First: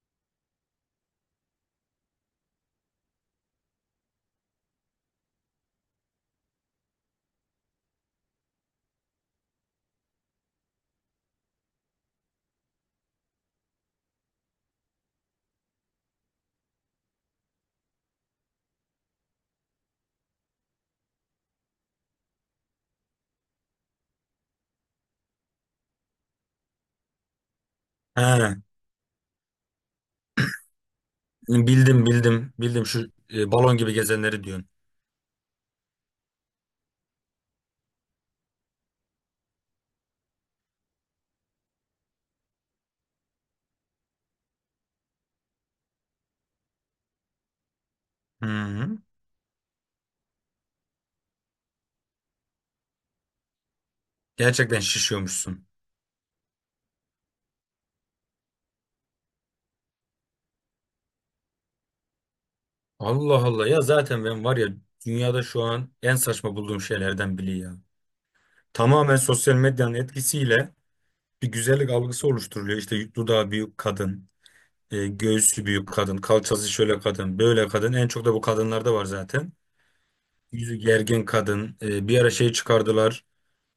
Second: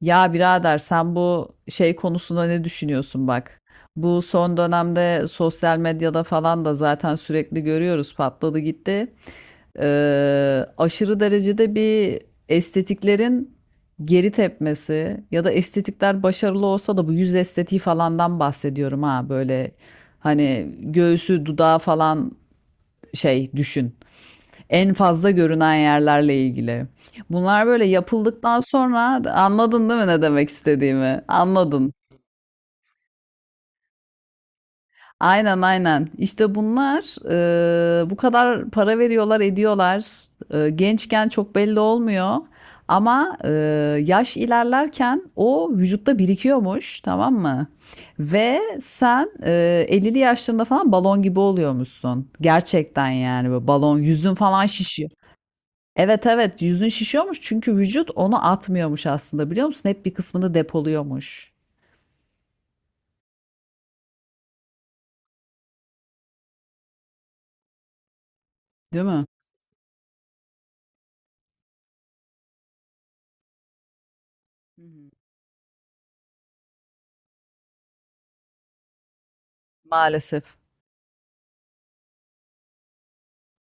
Ya birader, sen bu şey konusunda ne düşünüyorsun bak? Bu son dönemde sosyal medyada falan da zaten sürekli görüyoruz, patladı gitti. Aşırı derecede bir estetiklerin geri tepmesi ya da estetikler başarılı olsa da bu yüz estetiği falandan bahsediyorum, ha böyle, hani göğsü dudağı falan, şey düşün. En fazla görünen yerlerle ilgili. Bunlar böyle Ha, yapıldıktan sonra anladın değil mi ne demek istediğimi? Anladın. bildim bildim bildim şu balon gibi gezenleri diyorsun. Aynen aynen. İşte bunlar bu kadar para veriyorlar, ediyorlar. Gençken çok belli olmuyor. Ama yaş ilerlerken o vücutta birikiyormuş, tamam mı? Hı Ve hı. sen, e, 50'li yaşlarında falan balon gibi oluyormuşsun. Gerçekten yani böyle balon, yüzün falan Gerçekten şişiyor. şişiyormuşsun. Evet evet, yüzün şişiyormuş çünkü vücut onu atmıyormuş aslında, biliyor musun? Hep bir kısmını depoluyormuş. Allah Allah, ya zaten ben var ya, dünyada şu an en saçma bulduğum şeylerden biri ya. Değil Tamamen mi? sosyal medyanın etkisiyle bir güzellik algısı oluşturuluyor. İşte dudağı büyük kadın, Hı hı. göğsü büyük kadın, kalçası şöyle kadın, böyle kadın. En çok da bu kadınlarda var zaten. Maalesef. Yüzü gergin kadın. Bir ara şey çıkardılar.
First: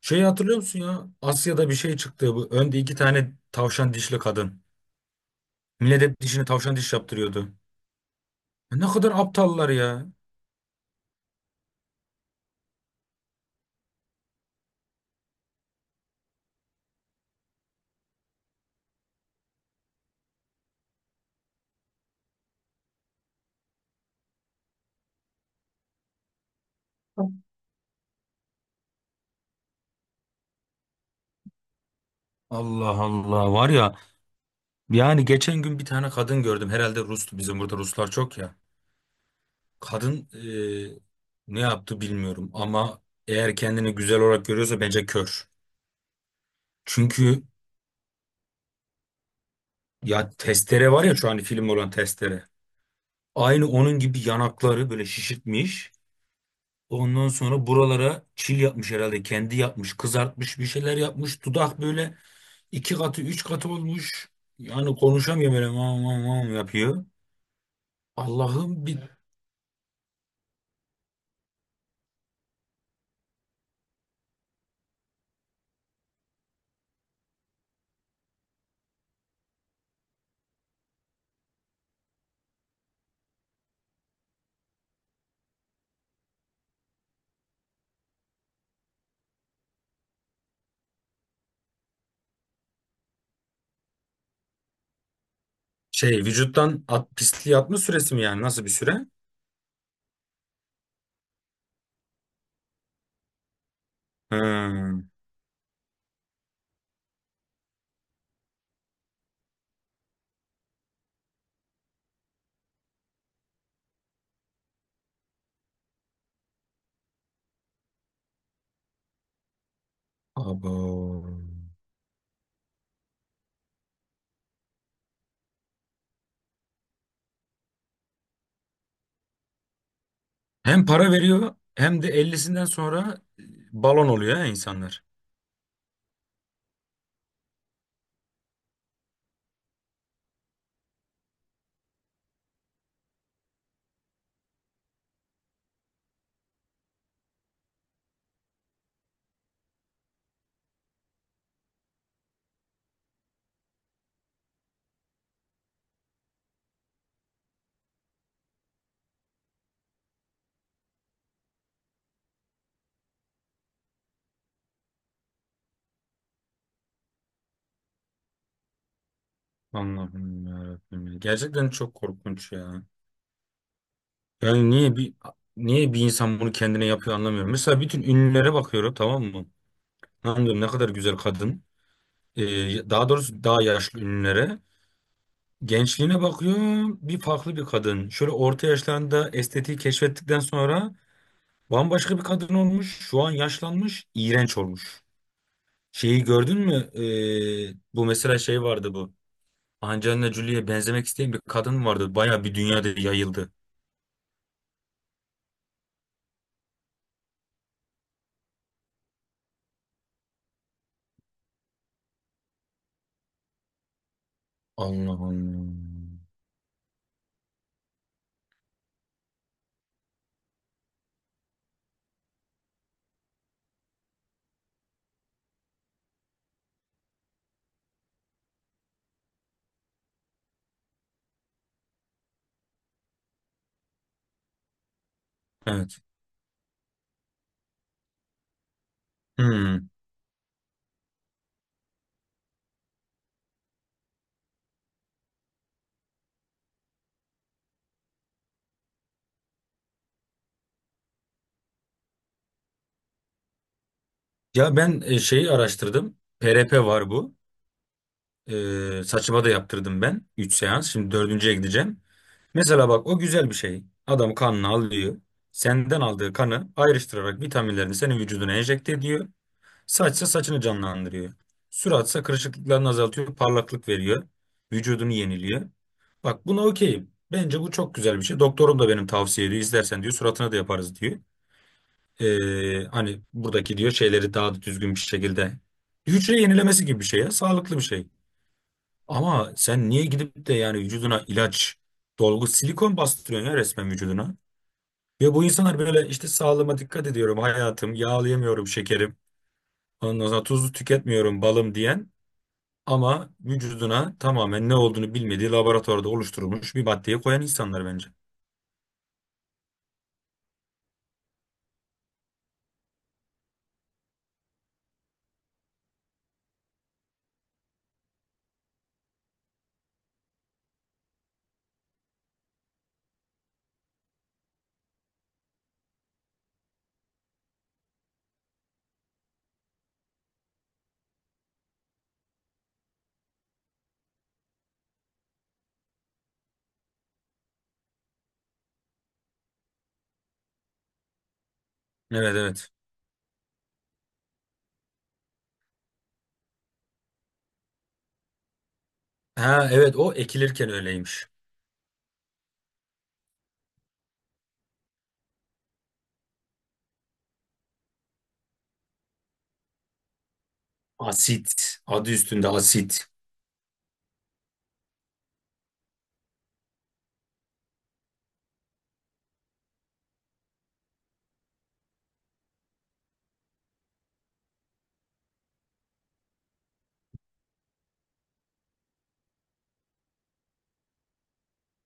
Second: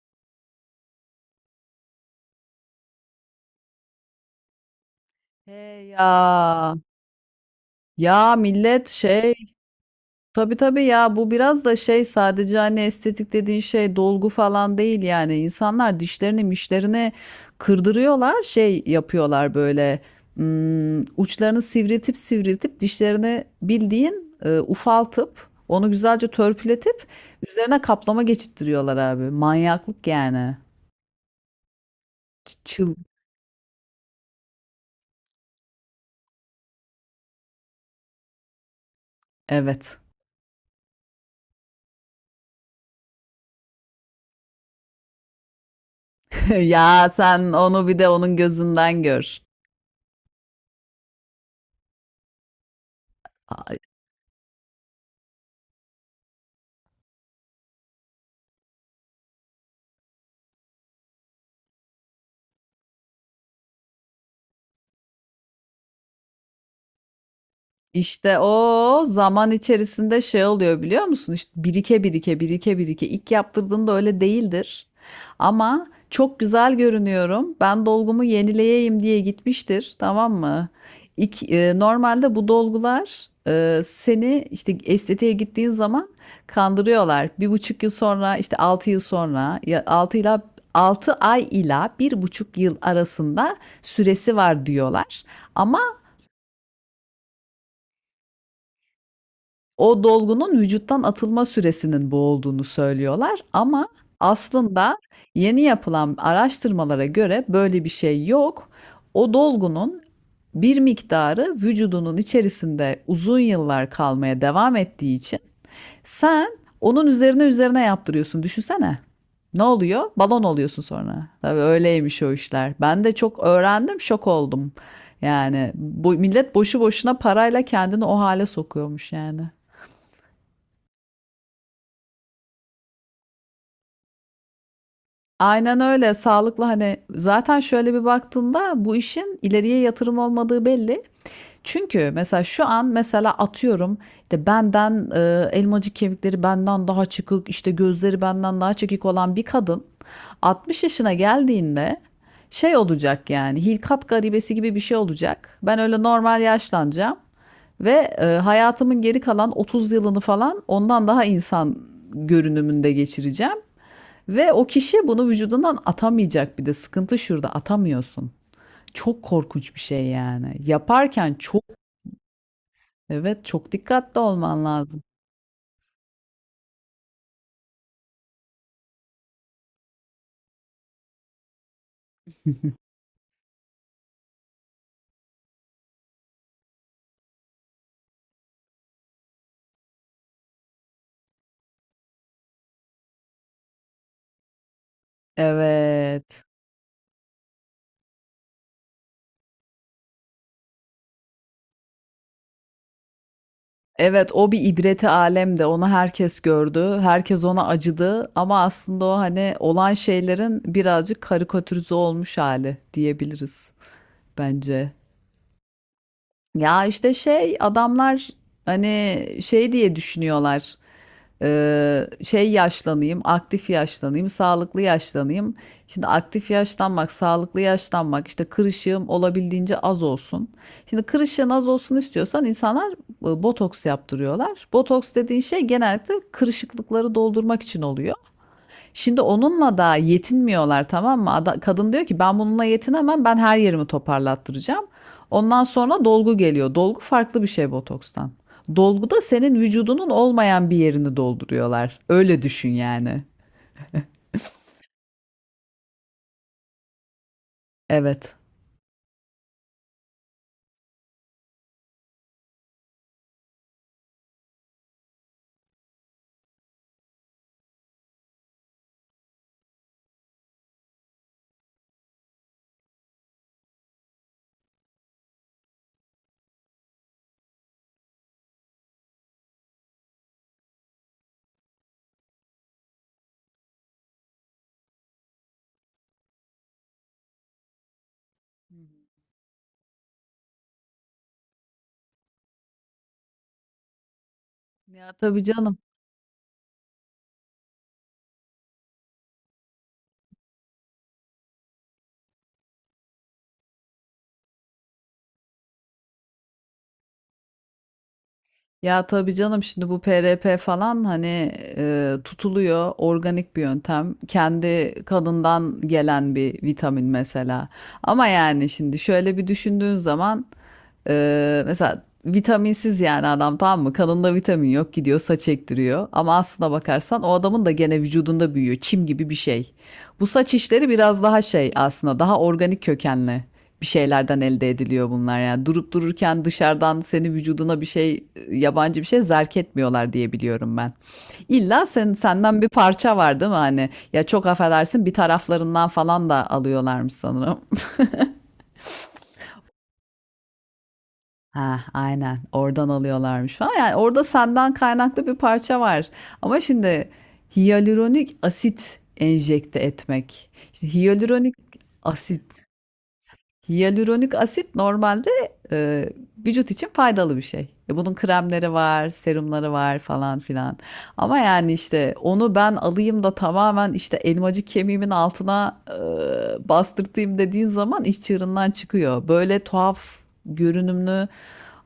Şeyi hatırlıyor musun ya? Asya'da bir şey çıktı. Bu önde iki tane tavşan dişli kadın. He ya. Millet dişini Ya tavşan diş yaptırıyordu. ya Ne millet kadar şey. aptallar ya. Tabii tabii, ya bu biraz da şey, sadece hani estetik dediğin şey dolgu falan değil, yani insanlar dişlerini mişlerini kırdırıyorlar, şey yapıyorlar böyle, uçlarını sivriltip sivriltip dişlerini bildiğin, ufaltıp onu güzelce törpületip üzerine kaplama geçittiriyorlar, abi manyaklık yani. Ç- çıl Allah Allah, var ya, yani geçen gün bir tane kadın gördüm, herhalde Rus'tu, bizim burada Ruslar çok ya. evet. Kadın, ne yaptı bilmiyorum, ama eğer kendini güzel olarak görüyorsa bence kör. Ya Çünkü sen onu bir de onun gözünden gör. ya, testere var ya, şu an film olan testere. Aynı onun gibi yanakları böyle şişirtmiş. Ondan sonra buralara çil yapmış herhalde. Kendi yapmış, kızartmış, bir şeyler yapmış. Dudak böyle iki katı, üç katı olmuş. Yani konuşamıyor, böyle mam mam mam yapıyor. İşte Allah'ım bir... o zaman içerisinde şey oluyor biliyor musun? İşte birike birike birike birike. İlk yaptırdığında öyle değildir. Ama çok güzel görünüyorum, ben dolgumu yenileyeyim diye gitmiştir, tamam mı? İlk, normalde bu dolgular, seni işte estetiğe gittiğin zaman kandırıyorlar. Bir buçuk yıl sonra işte altı yıl sonra, ya altı ila 6 ay ila bir buçuk yıl arasında süresi var diyorlar. Ama Şey, vücuttan at, pisliği atma süresi mi yani? Nasıl bir süre? o dolgunun vücuttan atılma süresinin bu olduğunu söylüyorlar, ama aslında Hmm. yeni yapılan araştırmalara göre böyle bir şey yok. O dolgunun bir miktarı vücudunun içerisinde uzun yıllar kalmaya devam ettiği için sen onun üzerine yaptırıyorsun. Düşünsene. Ne oluyor? Balon oluyorsun sonra. Abo. Tabii öyleymiş o işler. Ben de çok öğrendim, şok oldum. Yani bu millet boşu boşuna parayla kendini o hale sokuyormuş yani. Hem para veriyor, hem de 50'sinden sonra balon oluyor ya insanlar. Aynen öyle. Sağlıklı, hani zaten şöyle bir baktığında bu işin ileriye yatırım olmadığı belli. Çünkü mesela şu an, mesela atıyorum işte benden, elmacık kemikleri benden daha çıkık, işte gözleri benden daha çekik olan bir kadın 60 yaşına geldiğinde şey olacak yani, hilkat garibesi gibi bir şey olacak. Ben öyle normal yaşlanacağım ve, hayatımın geri kalan 30 yılını falan ondan daha insan görünümünde geçireceğim. Ve o kişi bunu vücudundan atamayacak, bir de sıkıntı şurada, atamıyorsun. Çok korkunç bir şey Allah'ım yani. yarabbim. Yaparken çok, Gerçekten çok korkunç ya. evet, çok dikkatli olman Yani niye lazım. bir niye bir insan bunu kendine yapıyor anlamıyorum. Mesela bütün ünlülere bakıyorum, tamam mı? Lan diyorum, ne kadar güzel kadın. Daha doğrusu daha yaşlı ünlülere. Gençliğine bakıyorum, bir farklı bir kadın. Şöyle orta yaşlarında estetiği keşfettikten sonra bambaşka bir kadın olmuş. Şu an yaşlanmış, iğrenç olmuş. Şeyi Evet. gördün mü? Bu mesela, şey vardı bu. Angelina Jolie'ye benzemek isteyen bir kadın vardı. Baya bir dünyada yayıldı. Evet, o bir ibreti alemde, onu herkes gördü. Herkes ona acıdı ama aslında o, hani olan şeylerin birazcık karikatürize olmuş hali diyebiliriz bence. Allah Allah. Ya işte şey adamlar, hani şey diye düşünüyorlar. Şey yaşlanayım, aktif yaşlanayım, sağlıklı yaşlanayım. Şimdi aktif yaşlanmak, sağlıklı yaşlanmak, işte kırışığım olabildiğince az olsun. Şimdi kırışığın az olsun istiyorsan insanlar, botoks yaptırıyorlar. Botoks dediğin şey Evet. genellikle kırışıklıkları doldurmak için oluyor. Şimdi onunla Hmm. da yetinmiyorlar, tamam mı? Ada- kadın diyor ki ben bununla yetinemem, ben her yerimi toparlattıracağım. Ondan sonra dolgu geliyor. Dolgu farklı bir şey botokstan. Dolguda senin vücudunun olmayan bir yerini dolduruyorlar. Öyle düşün yani. Ya ben, şeyi araştırdım. PRP var bu. Evet. Saçıma da yaptırdım ben. Üç seans. Şimdi dördüncüye gideceğim. Mesela bak, o güzel bir şey. Adam kanını alıyor. Senden aldığı kanı ayrıştırarak vitaminlerini senin vücuduna enjekte ediyor. Saçsa saçını canlandırıyor. Suratsa kırışıklıklarını azaltıyor. Parlaklık veriyor. Vücudunu yeniliyor. Bak, buna okeyim. Bence bu çok güzel bir şey. Doktorum da benim tavsiye ediyor. İstersen diyor, suratına da yaparız diyor. Hani buradaki diyor şeyleri daha da düzgün bir şekilde, hücre yenilemesi gibi bir şey ya, sağlıklı bir şey. Ama sen niye gidip de yani vücuduna ilaç, dolgu, silikon bastırıyorsun ya resmen vücuduna. Ya Ve tabii bu canım. insanlar böyle işte sağlığıma dikkat ediyorum hayatım, yağlayamıyorum şekerim, ondan sonra tuzlu tüketmiyorum balım diyen, ama vücuduna tamamen ne olduğunu bilmediği laboratuvarda oluşturulmuş bir maddeyi koyan insanlar bence. Ya tabii canım, şimdi bu PRP falan hani, tutuluyor, organik bir yöntem. Kendi kadından gelen bir vitamin mesela. Ama yani şimdi şöyle bir düşündüğün zaman, mesela vitaminsiz, yani adam, tamam mı? Kanında vitamin yok, gidiyor saç ektiriyor. Ama aslına bakarsan o adamın da gene vücudunda büyüyor. Çim gibi bir şey. Bu saç işleri biraz daha şey aslında, daha organik kökenli bir şeylerden elde ediliyor bunlar. Yani durup dururken dışarıdan senin vücuduna bir şey, yabancı bir şey zerk etmiyorlar diye biliyorum ben. İlla sen, Evet, senden bir evet. parça var değil mi? Hani ya, çok affedersin, bir taraflarından falan da alıyorlarmış sanırım. Ha evet, o ekilirken öyleymiş. Ha, aynen oradan alıyorlarmış falan. Yani orada senden kaynaklı bir parça var. Ama şimdi hyaluronik asit enjekte etmek. İşte hyaluronik Asit. Adı üstünde asit. asit. Hyaluronik asit normalde, e, vücut için faydalı bir şey. E, bunun kremleri var, serumları var falan filan. Ama yani işte onu ben alayım da tamamen işte elmacık kemiğimin altına, bastırtayım dediğin zaman iş çığırından çıkıyor. Böyle tuhaf görünümlü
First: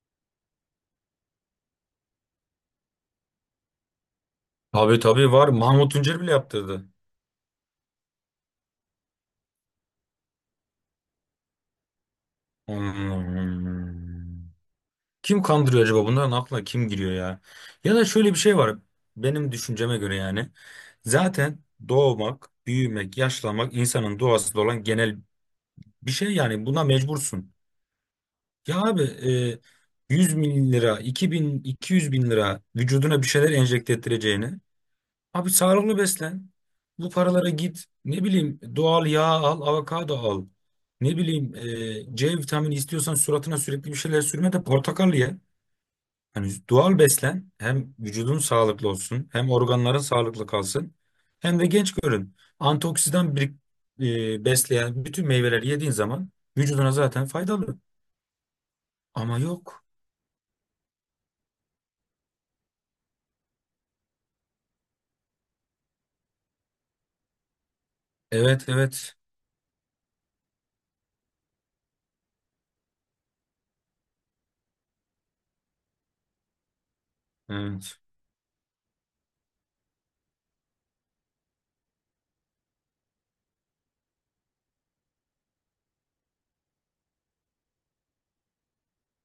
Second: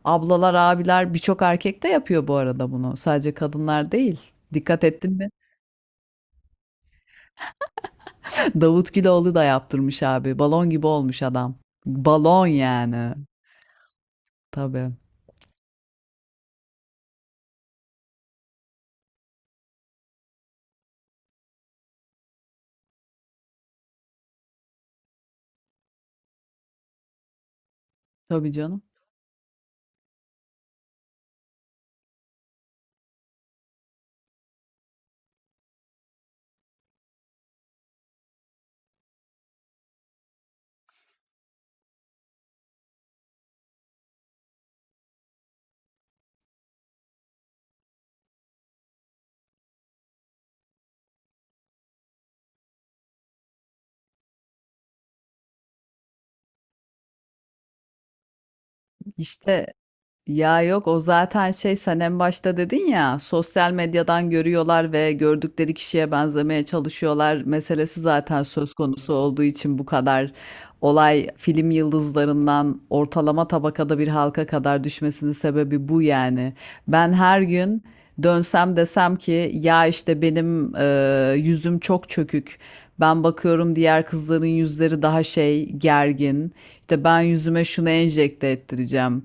ablalar, abiler, birçok erkek de yapıyor bu arada bunu. Sadece kadınlar değil. Dikkat Tabii ettin mi? tabii var. Mahmut Tuncer bile yaptırdı. Davut Güloğlu da yaptırmış abi. Balon gibi olmuş adam. Balon yani. Hmm. Tabii. Kim kandırıyor acaba? Bunların aklına kim giriyor ya? Ya da şöyle bir şey var. Benim düşünceme göre yani. Zaten doğmak, büyümek, yaşlanmak insanın doğasında olan genel bir şey yani. Buna mecbursun. Tabii Ya canım. abi, 100 bin lira, 2000, 200 bin lira vücuduna bir şeyler enjekte ettireceğini... Abi, sağlıklı beslen. Bu paralara git. Ne bileyim, doğal yağ al, avokado al. Ne bileyim, C vitamini istiyorsan suratına sürekli bir şeyler sürme de portakal ye. Yani doğal beslen. Hem vücudun sağlıklı olsun, hem organların sağlıklı kalsın, hem de genç görün. Antioksidan, besleyen bütün meyveleri yediğin zaman vücuduna zaten faydalı. Ama İşte yok. ya yok, o zaten şey, sen en başta dedin ya, sosyal medyadan görüyorlar ve gördükleri kişiye benzemeye çalışıyorlar meselesi zaten Evet, söz konusu evet. olduğu için bu kadar olay film yıldızlarından ortalama tabakada bir halka kadar düşmesinin sebebi bu yani. Ben her gün Evet. dönsem desem ki ya işte benim, yüzüm çok çökük. Ben bakıyorum diğer kızların yüzleri daha şey gergin. İşte ben yüzüme şunu enjekte ettireceğim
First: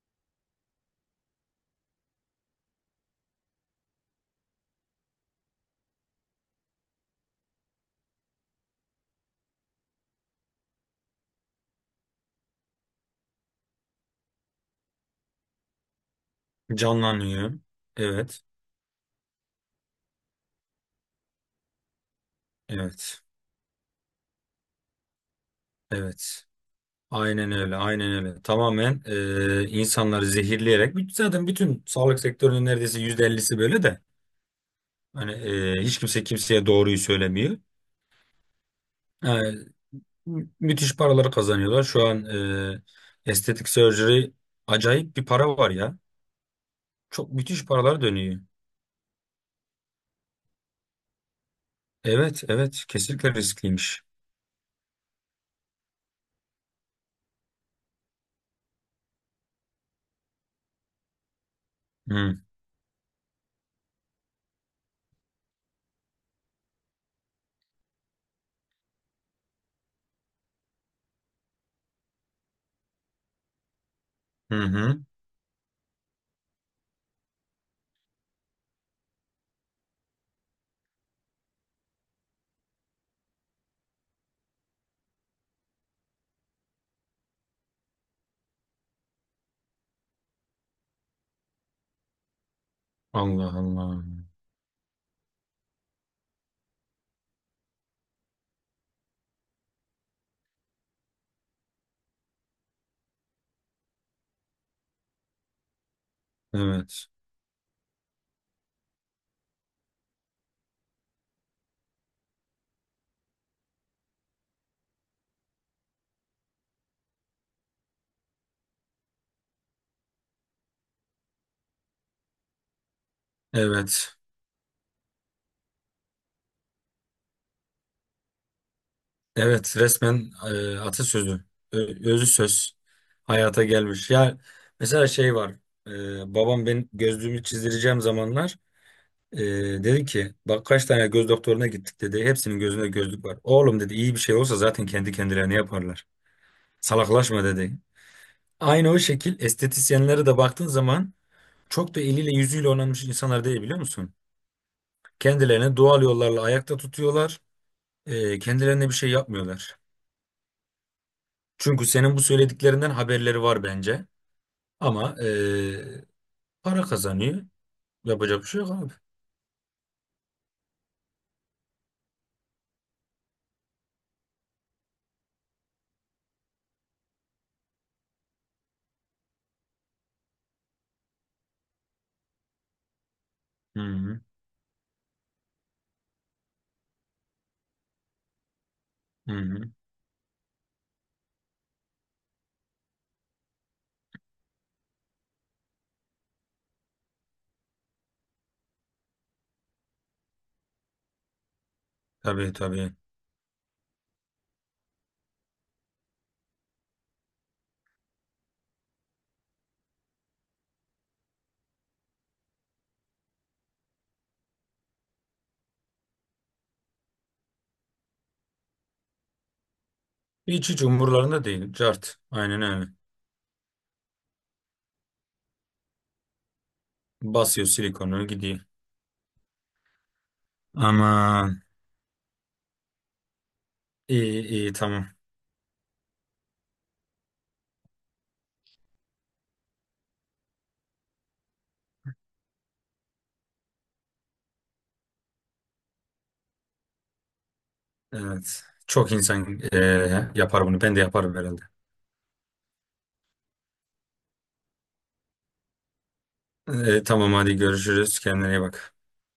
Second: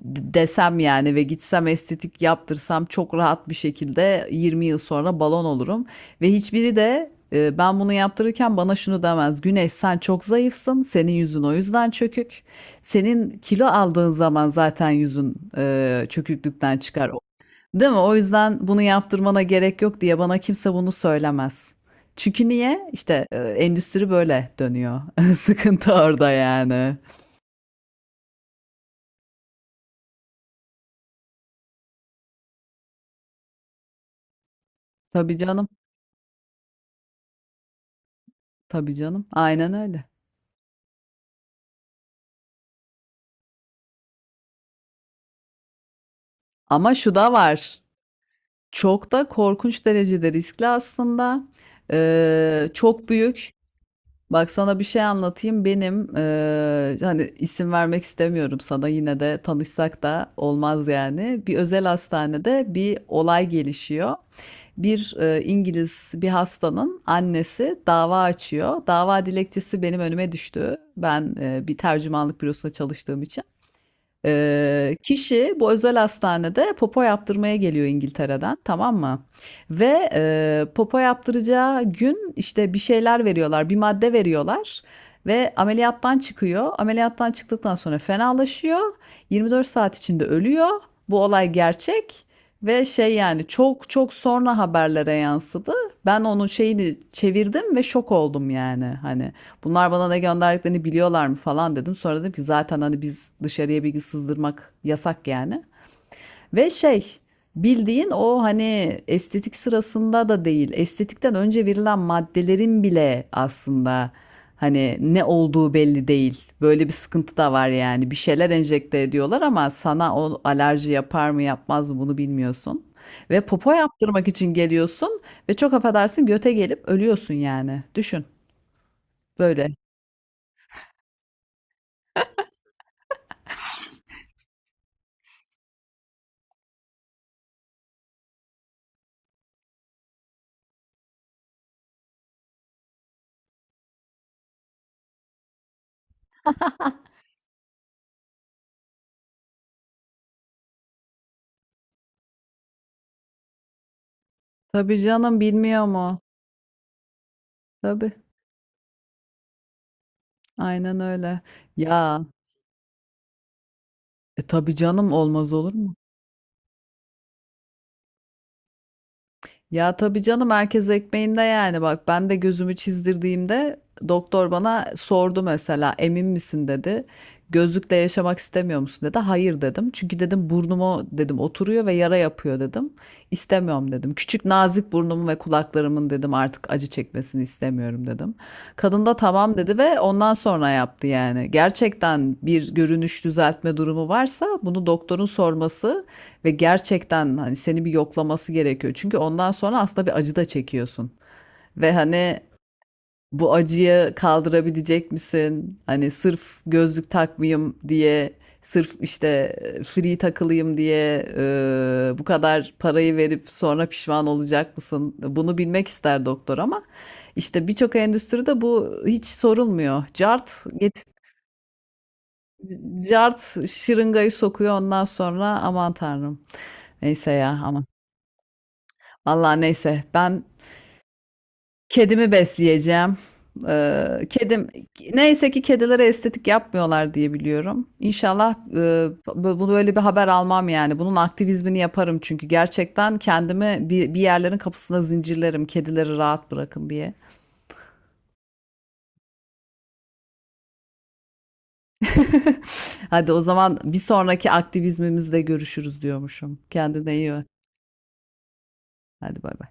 desem yani ve gitsem estetik yaptırsam çok rahat bir şekilde 20 yıl sonra balon olurum. Ve hiçbiri de, ben bunu yaptırırken bana şunu demez. Güneş, sen çok zayıfsın. Senin yüzün o yüzden çökük. Senin kilo aldığın zaman zaten yüzün, çöküklükten çıkar. Canlanıyor. Değil mi? O Evet, yüzden bunu yaptırmana gerek yok diye bana kimse bunu söylemez. Çünkü niye? evet, İşte, endüstri böyle dönüyor. Sıkıntı orada evet. yani. Aynen öyle, aynen öyle. Tamamen insanları zehirleyerek, zaten bütün sağlık sektörünün neredeyse %50'si böyle de. Hani, Tabii canım. Hiç kimse kimseye doğruyu söylemiyor. Tabii canım. E, Aynen öyle. müthiş paraları kazanıyorlar. Şu an e, estetik surgery acayip bir para var ya. Ama şu da Çok müthiş var. paralar dönüyor. Çok da korkunç derecede riskli aslında. Evet, evet, Çok kesinlikle büyük. riskliymiş. Bak sana bir şey anlatayım. Benim, hani isim vermek istemiyorum sana, yine de tanışsak da olmaz yani. Bir özel Hı, hastanede bir olay gelişiyor. Bir İngiliz bir hastanın annesi dava açıyor. Dava dilekçesi benim önüme düştü. Ben, bir tercümanlık bürosunda çalıştığım için. hı, hı. Kişi bu özel hastanede popo yaptırmaya geliyor İngiltere'den, tamam mı? Ve, popo yaptıracağı gün işte bir şeyler veriyorlar, bir madde veriyorlar ve ameliyattan çıkıyor. Ameliyattan çıktıktan sonra fenalaşıyor. 24 saat içinde ölüyor. Bu olay gerçek ve şey yani, Allah çok Allah. çok sonra haberlere yansıdı. Ben onun şeyini çevirdim ve şok oldum yani hani. Bunlar bana ne gönderdiklerini biliyorlar mı falan dedim. Sonra dedim ki zaten hani biz dışarıya bilgi sızdırmak yasak yani. Ve Evet, şey, bildiğin o hani estetik sırasında da değil. Estetikten önce verilen maddelerin bile aslında hani ne olduğu belli değil. Böyle bir sıkıntı da var yani. Bir şeyler enjekte ediyorlar ama sana o alerji yapar mı yapmaz mı bunu bilmiyorsun. Ve popo evet. yaptırmak için geliyorsun ve çok affedersin, göte gelip ölüyorsun yani. Düşün böyle. Evet, resmen e, atasözü, özü söz hayata gelmiş. Ya mesela şey var, babam ben gözlüğümü çizdireceğim zamanlar e, dedi ki, bak kaç tane göz doktoruna gittik dedi. Hepsinin gözünde gözlük var. Oğlum dedi, iyi bir şey olsa zaten kendi kendilerine yaparlar. Salaklaşma dedi. Aynı o şekil estetisyenlere de baktığın zaman çok da eliyle yüzüyle oynanmış insanlar değil, biliyor musun? Tabii canım, Kendilerini bilmiyor doğal mu? yollarla ayakta tutuyorlar. Tabii. Kendilerine bir şey yapmıyorlar. Aynen öyle. Çünkü senin bu Ya, söylediklerinden haberleri var bence. Tabii canım, Ama, olmaz olur mu? Para kazanıyor. Yapacak bir şey yok abi. Ya tabii canım, herkes ekmeğinde yani. Bak ben de gözümü çizdirdiğimde doktor bana sordu mesela, emin misin dedi. Gözlükle yaşamak istemiyor musun dedi. Hayır dedim. Çünkü dedim burnumu dedim oturuyor ve yara yapıyor dedim. Hı İstemiyorum dedim. hı. Küçük nazik burnumun ve kulaklarımın dedim artık acı çekmesini istemiyorum dedim. Kadın da Hı tamam hı. dedi ve ondan sonra yaptı yani. Gerçekten bir görünüş düzeltme durumu varsa bunu doktorun sorması ve gerçekten hani seni bir yoklaması gerekiyor. Çünkü ondan sonra aslında bir acı da çekiyorsun. Ve hani Tabii tabii. bu acıyı kaldırabilecek misin? Hani sırf gözlük takmayayım diye, sırf işte free takılayım diye, bu kadar parayı verip sonra pişman olacak mısın? Bunu bilmek ister doktor ama işte birçok endüstride bu hiç sorulmuyor. Cart Hiç hiç get, umurlarında değil. Cart. Aynen öyle. cart şırıngayı sokuyor ondan sonra, aman tanrım. Neyse ya, Basıyor aman. silikonu gidiyor. Allah, neyse ben Aman. kedimi besleyeceğim. İyi Kedim iyi tamam. neyse ki kedilere estetik yapmıyorlar diye biliyorum. İnşallah, bunu böyle bir haber almam yani. Bunun aktivizmini yaparım çünkü gerçekten kendimi bir yerlerin kapısına zincirlerim, kedileri rahat bırakın diye. Evet. Çok insan, yapar bunu. Ben de yaparım herhalde. Hadi o zaman bir sonraki aktivizmimizde görüşürüz diyormuşum. Eee, Kendine iyi tamam bak. hadi görüşürüz. Kendine iyi bak. Hadi bay bay.